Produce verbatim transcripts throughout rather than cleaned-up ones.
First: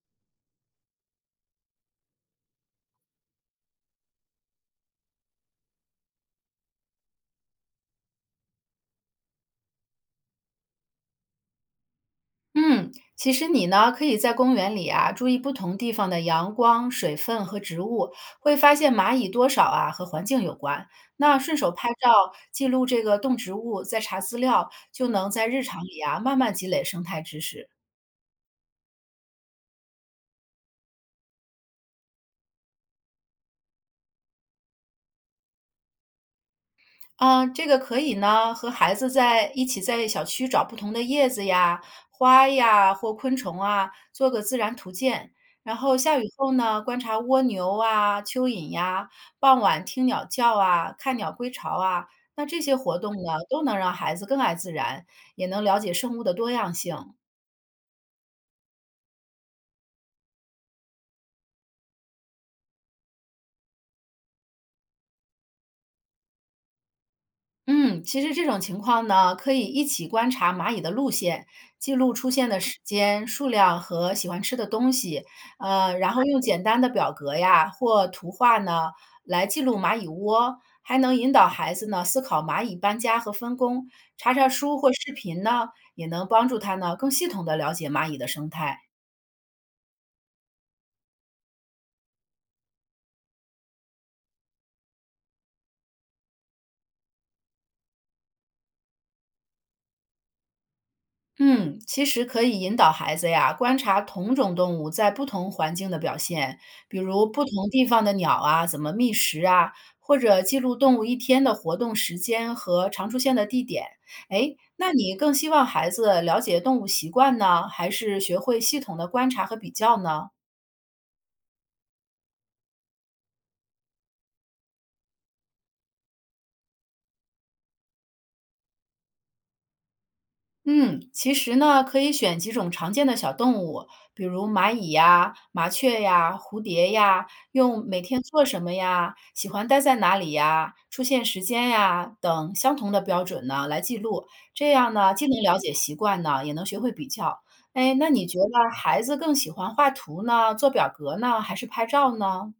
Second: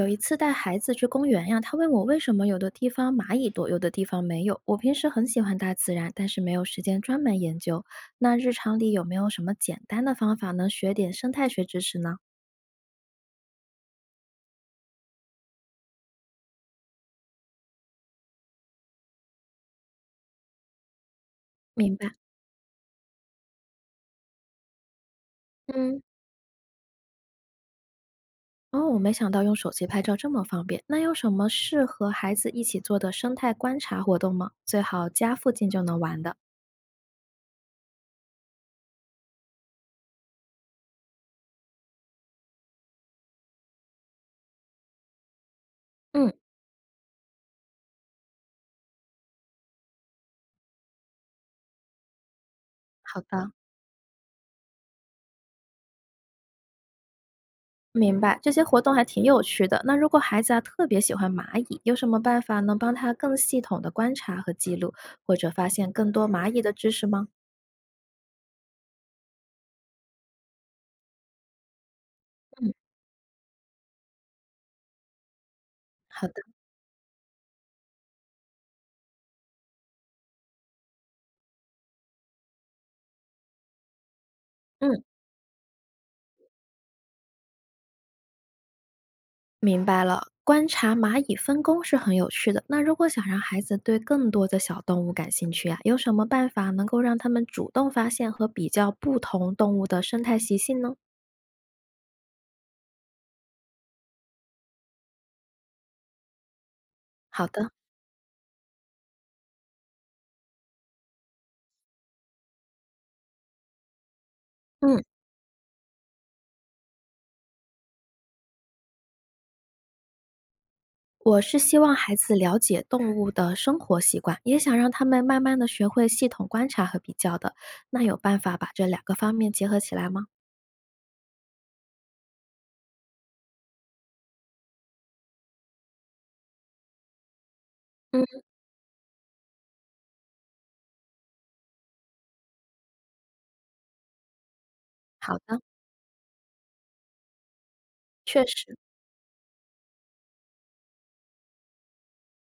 有一次带孩子去公园呀，他问我为什么有的地方蚂蚁多，有的地方没有。我平时很喜欢大自然，但是没有时间专门研究。那日常里有没有什么简单的方法能学点生态学知识呢？嗯，其实你呢，可以在公园里啊，注意不同地方的阳光、水分和植物，会发现蚂蚁多少啊和环境有关。那顺手拍明白。照记录这个动植物，再查资料，就能在日常里嗯，啊慢慢积累生态知识。哦，我没想到用手机拍照这么方便。那有什么适合孩子一起做的生态观察活动吗？最好家附近就能玩的。啊，这个可以呢，和孩子在一起在小区找不同的叶子呀、花呀或昆虫啊，做个自然图鉴。然后下雨嗯，后呢，观察蜗牛啊、蚯蚓呀；傍晚听鸟叫啊，看鸟归巢啊。那这些活动好呢，的。都能让孩子更爱自然，也能了解生物的多样性。明白，这些活动还挺有趣的。那如果孩子啊特别喜欢蚂蚁，有什么办法能帮他更系统的观察和记录，或者发现更多蚂蚁的知识吗？嗯，其实这种情况呢，可以一起观察蚂蚁的路线，记录出现的嗯，时间、数量和喜欢吃的东西，呃，然后好用的，简单的表格呀或图画呢来记录蚂蚁窝，还能引导孩子呢思考蚂蚁搬家和分工。查查书或嗯，视频呢，也能帮助他呢更系统的了解蚂蚁的生态。明白了。观察蚂蚁分工是很有趣的。那如果想让孩子对更多的小动物感兴趣啊，有什么办法能够让他们主动发现和比较不同动物的生态习性呢？嗯，其实可以引导孩子呀，观察同种动物在不同环境的表现，比如不好的，同地方的鸟啊，怎么觅食啊，或者记录动物一天的活动时间和常出现的地点。哎，那嗯。你更希望孩子了解动物习惯呢，还是学会系统的观察和比较呢？我是希望孩子了解动物的生活习惯，也想让他们慢慢的学会系统观察和比较的。那有办法把这两个方面结合起来吗？嗯，其实呢，可以选几种常见的小动物，比如蚂蚁呀、麻雀呀、蝴蝶呀，用每天嗯，做什么呀、喜欢待在哪里呀、出现时间呀等相同的标准呢来记录，这样呢，既好能了的，解习惯呢，也能学会比较。哎，那你觉确得实，孩子更喜欢画图呢，做表格呢，还是拍照呢？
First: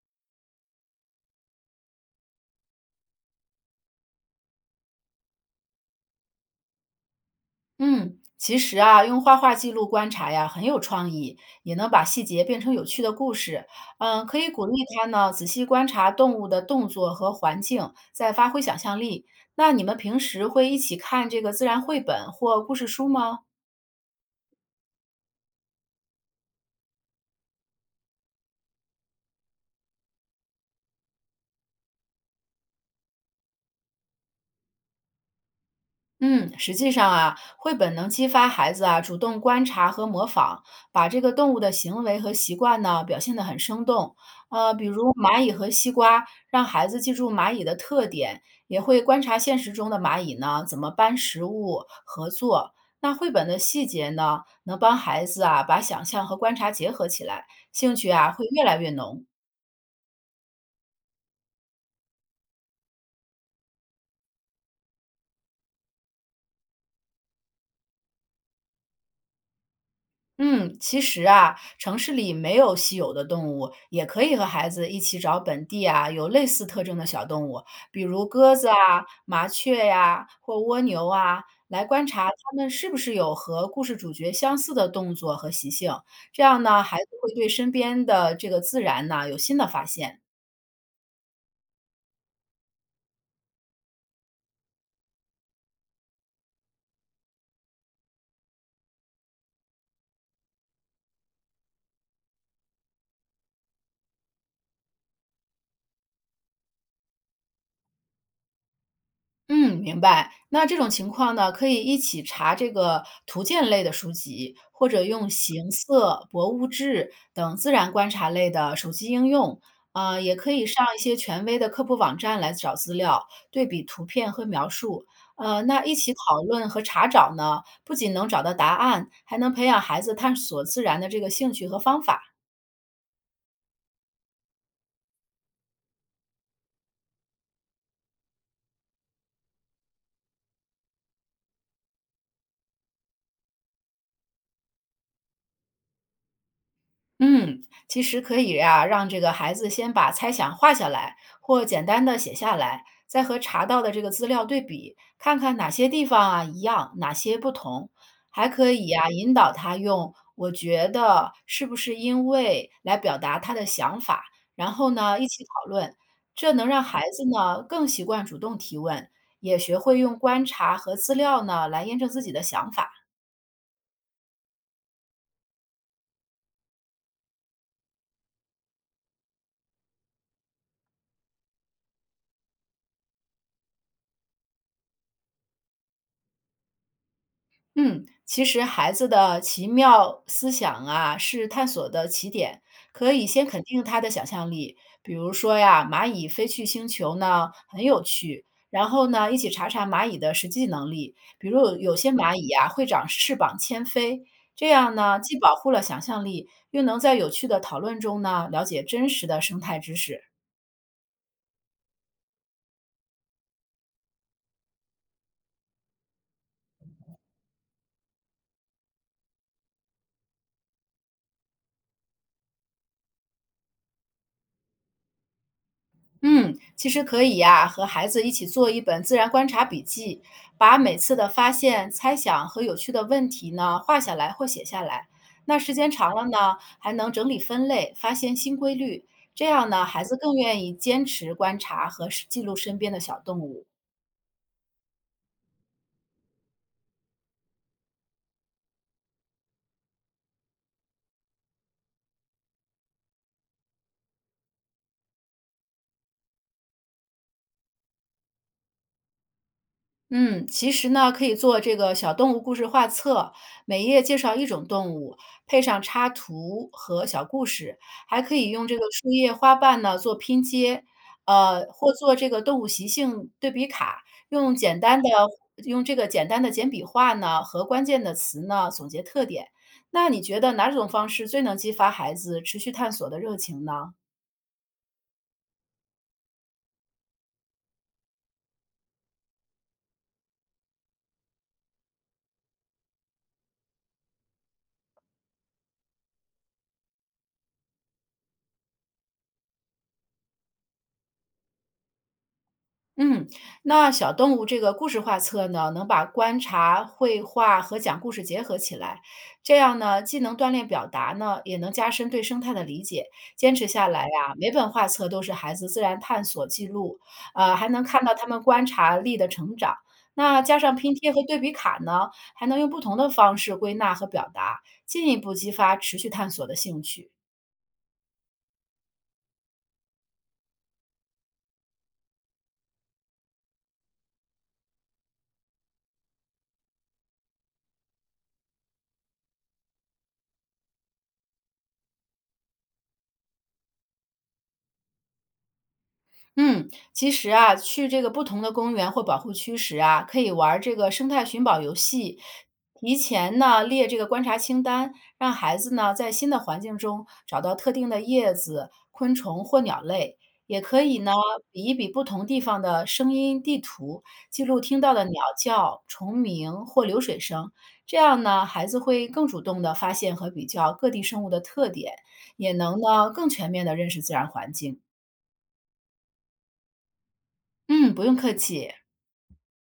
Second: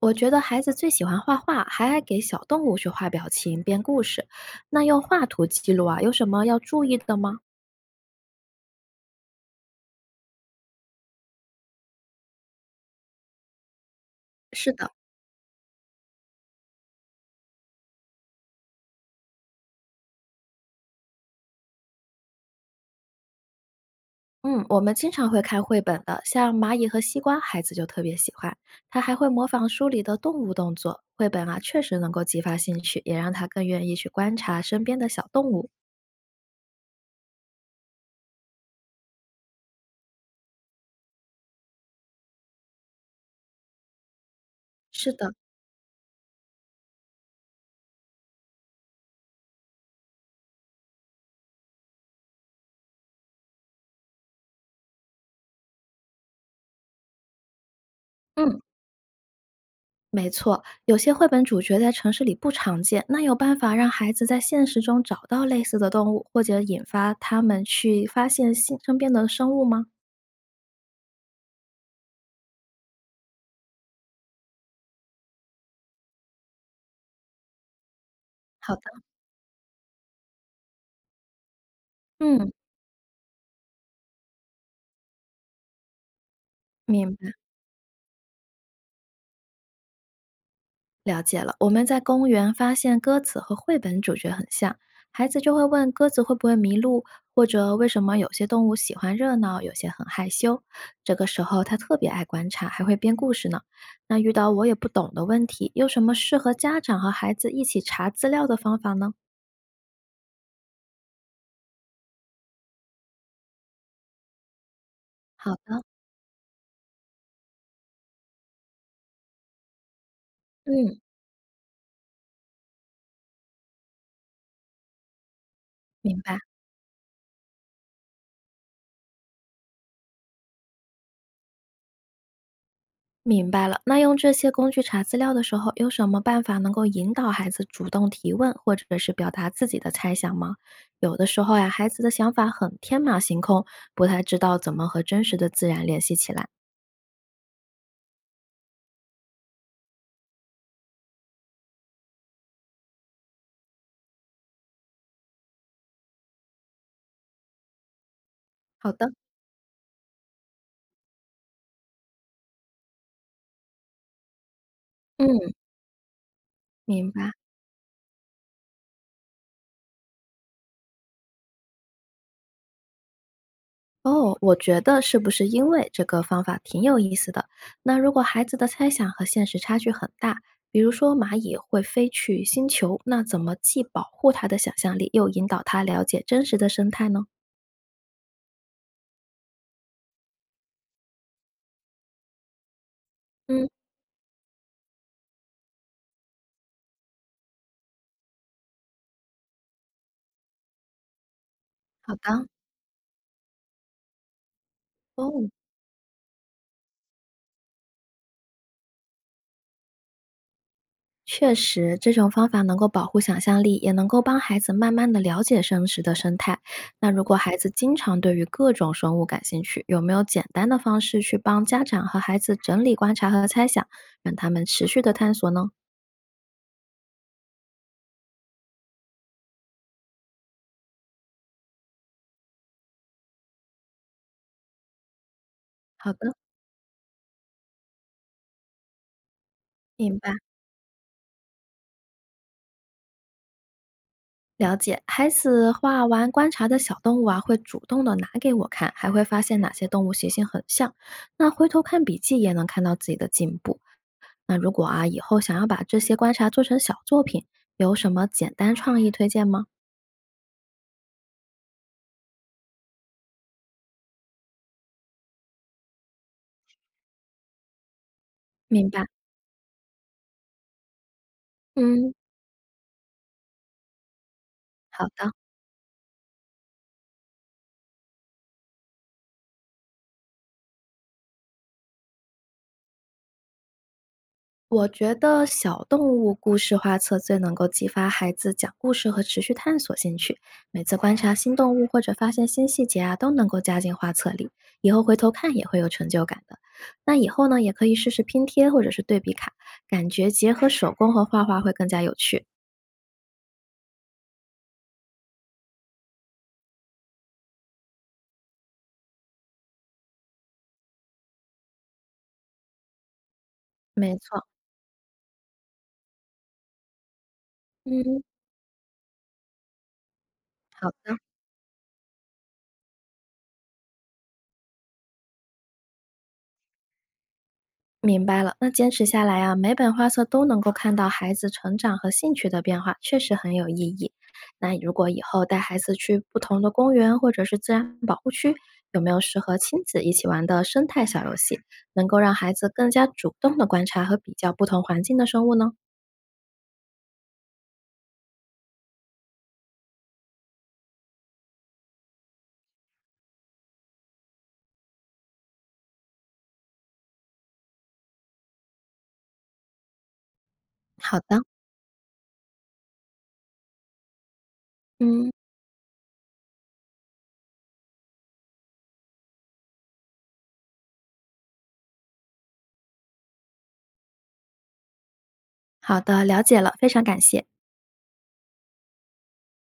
我觉得孩子最喜欢画画，还爱给小动物去画表情、编故事。那用画图记录啊，有什么要注意的吗？嗯，其实啊，用画画记录观察呀，很有创意，也能把细节变成有趣的故事。嗯，可以鼓是励的。他呢，仔细观察动物的动作和环境，再发挥想象力。那你们平时会一起看这个自然绘本或故事书吗？嗯，我们经常会看绘本的，像蚂蚁和西瓜，孩子就特别喜欢。他还会模仿书里的动物动作。绘本啊，确实能够激发兴趣，也让他更愿意去观察身边的小动物。嗯，实际上啊，绘本能激发孩子啊主动观察和模仿，把这个动物的行为和习惯呢表现得很生动。呃，比如是的，蚂蚁和西瓜，让孩子记住蚂蚁的特点，也会观察现实中的蚂蚁呢怎么搬食物、合作。那绘本的细节呢，能帮孩子啊把想象和观察结合起来，兴趣啊会嗯，越来越浓。没错。有些绘本主角在城市里不常见，那有办法让孩子在现实中找到类似的动物，或者引发他们去发现新身边的生物吗？嗯，其实啊，城市里没有稀有的动物，也可以和孩子一起找本地啊有类似特征的小动物，比如鸽子好啊、的，麻雀呀、或蜗牛啊，来观察嗯，它们是不是有和故事主角相似的动作和习性。这样呢，孩子明白。会对身边的这个自然呢有新的发现。了解了，我们在公园发现鸽子和绘本主角很像，孩子就会问鸽子会不会迷路，或者为什么有些动物喜欢热闹，有些很害羞。这个时候他特别爱观察，还会编故事呢。那遇到我也不懂的问题，有什么适合家长和孩子一起查资料的方法呢？嗯，明白。那这种情况呢，可以一起查这个图鉴类的书籍，或者用好形的，色、博物志等自然观察类的手机应用。呃，也可以上一嗯，些权威的科普网站来找资料，对比图片和描述。呃，那一起明白。讨论和查找呢，不仅能找到答案，还能培养孩子探索自然的这个兴趣和方法。明白了，那用这些工具查资料的时候，有什么办法能够引导孩子主动提问，或者是表达自己的猜想吗？有的时候呀，孩子的想法很天马行空，不太知道怎么和真实的自然联系起来。嗯，其实可以呀、让这个孩子先把猜想画下来，或简单的写下来，再和查到的这个资料对比，看看哪些地方啊一样，哪些不同。还可以好的，呀、引导他用“我觉得是不是因为”来表达他的想法，然后呢一起嗯，讨论，这能让孩明子白。呢更习惯主动提问，也学会用观察和资料呢来验证自己的想法。哦，我觉得是不是因为这个方法挺有意思的？那如果孩子的猜想和现实差距很大，比如说蚂蚁会飞去星球，那怎么既保护他的想象力，又引导他了解真实的生态呢？嗯，其实孩子的奇妙思想啊，是探索的起点，可以先肯嗯，定他的想象力。比如说呀，蚂蚁飞去星球呢，很有趣。然后呢，一起查查蚂蚁的实际能力，比如有有些好蚂的。蚁呀、会长翅膀迁飞，这样呢，既哦，保护了想象力，又能在有趣的讨论中呢，了解真实的生态知识。确实，这种方法能够保护想象力，也能够帮孩子慢慢的了解生食的生态。那如果孩子经常对于各种生物感兴趣，有没有简单的方式去帮家长和孩子整理观察和猜想，让他们持续的探索呢？嗯，其实可以呀、和孩子一起做一本自然观察笔记，把每次的发现、猜想和有趣的问题呢画下来或写下来。那时间好长了的，呢，还能整理分类，发现新规律。这样呢，孩子明白。更愿意坚持观察和是记录身边的小动物。了解，孩子画完观察的小动物啊，会主动的拿给我看，还会发现哪些动物习性很像。那回头看笔记也能看到自己的进步。那如果啊，以后想要把这些观察做成小作品，有什么简单创意推荐吗？嗯，其实呢，可以做这个小动物故事画册，每页介绍一种动物，配上插图和小故事，还可以用这个明白，树叶、花瓣呢做拼接，呃，或嗯，做这个动物习性对比卡，用简单好的的。用这个简单的简笔画呢和关键的词呢总结特点。那你觉得哪种方式最能激发孩子持续探索的热情呢？我觉得小动物故事画册最能够激发孩子讲故事和持续探索兴趣。每次观察新动物或者发现新细节啊，都能够加进画册里，以后回头看也会有成就感的。那以后呢，也可以试试拼贴或者是对比卡，感觉结合手工和画画会更加有趣。嗯，那小动物这个故事画册呢，能把观察、绘画和讲故事结合起来，这样呢，既能锻炼表达呢，也能加深对生态的理解。坚持下来没呀、错，每本画册都是孩子自然探索记录，呃，还能看到嗯，他们观察力的成长。那加上好拼贴的。和对比卡呢，还能用不同的方式归纳和表达，进一步激发持续探索的兴趣。明白了，那坚持下来啊，每本画册都能够看到孩子成长和兴趣的变化，确实很有意义。那如果以后带孩子去不同的公园或者是自然保护区，有没有适合亲子一起玩的生态小游戏，能够让孩子更加主动的观察和比较不同环境的生物呢？嗯，其实啊，去这个不同的公园或保护区时啊，可以玩儿这个生态寻宝游戏，提前呢列这个观察清单，让孩子呢在新的环境中找到特定的叶子、昆虫或鸟类。也可以呢好的，比一比不同地方的声音地图，记录听到的鸟嗯，叫、虫鸣或流水声，这样呢孩子会更主动地发现和比较各地生物的特点，也能呢更全面地认识自然环境。好的，了解了，非常感谢。嗯，不用客气。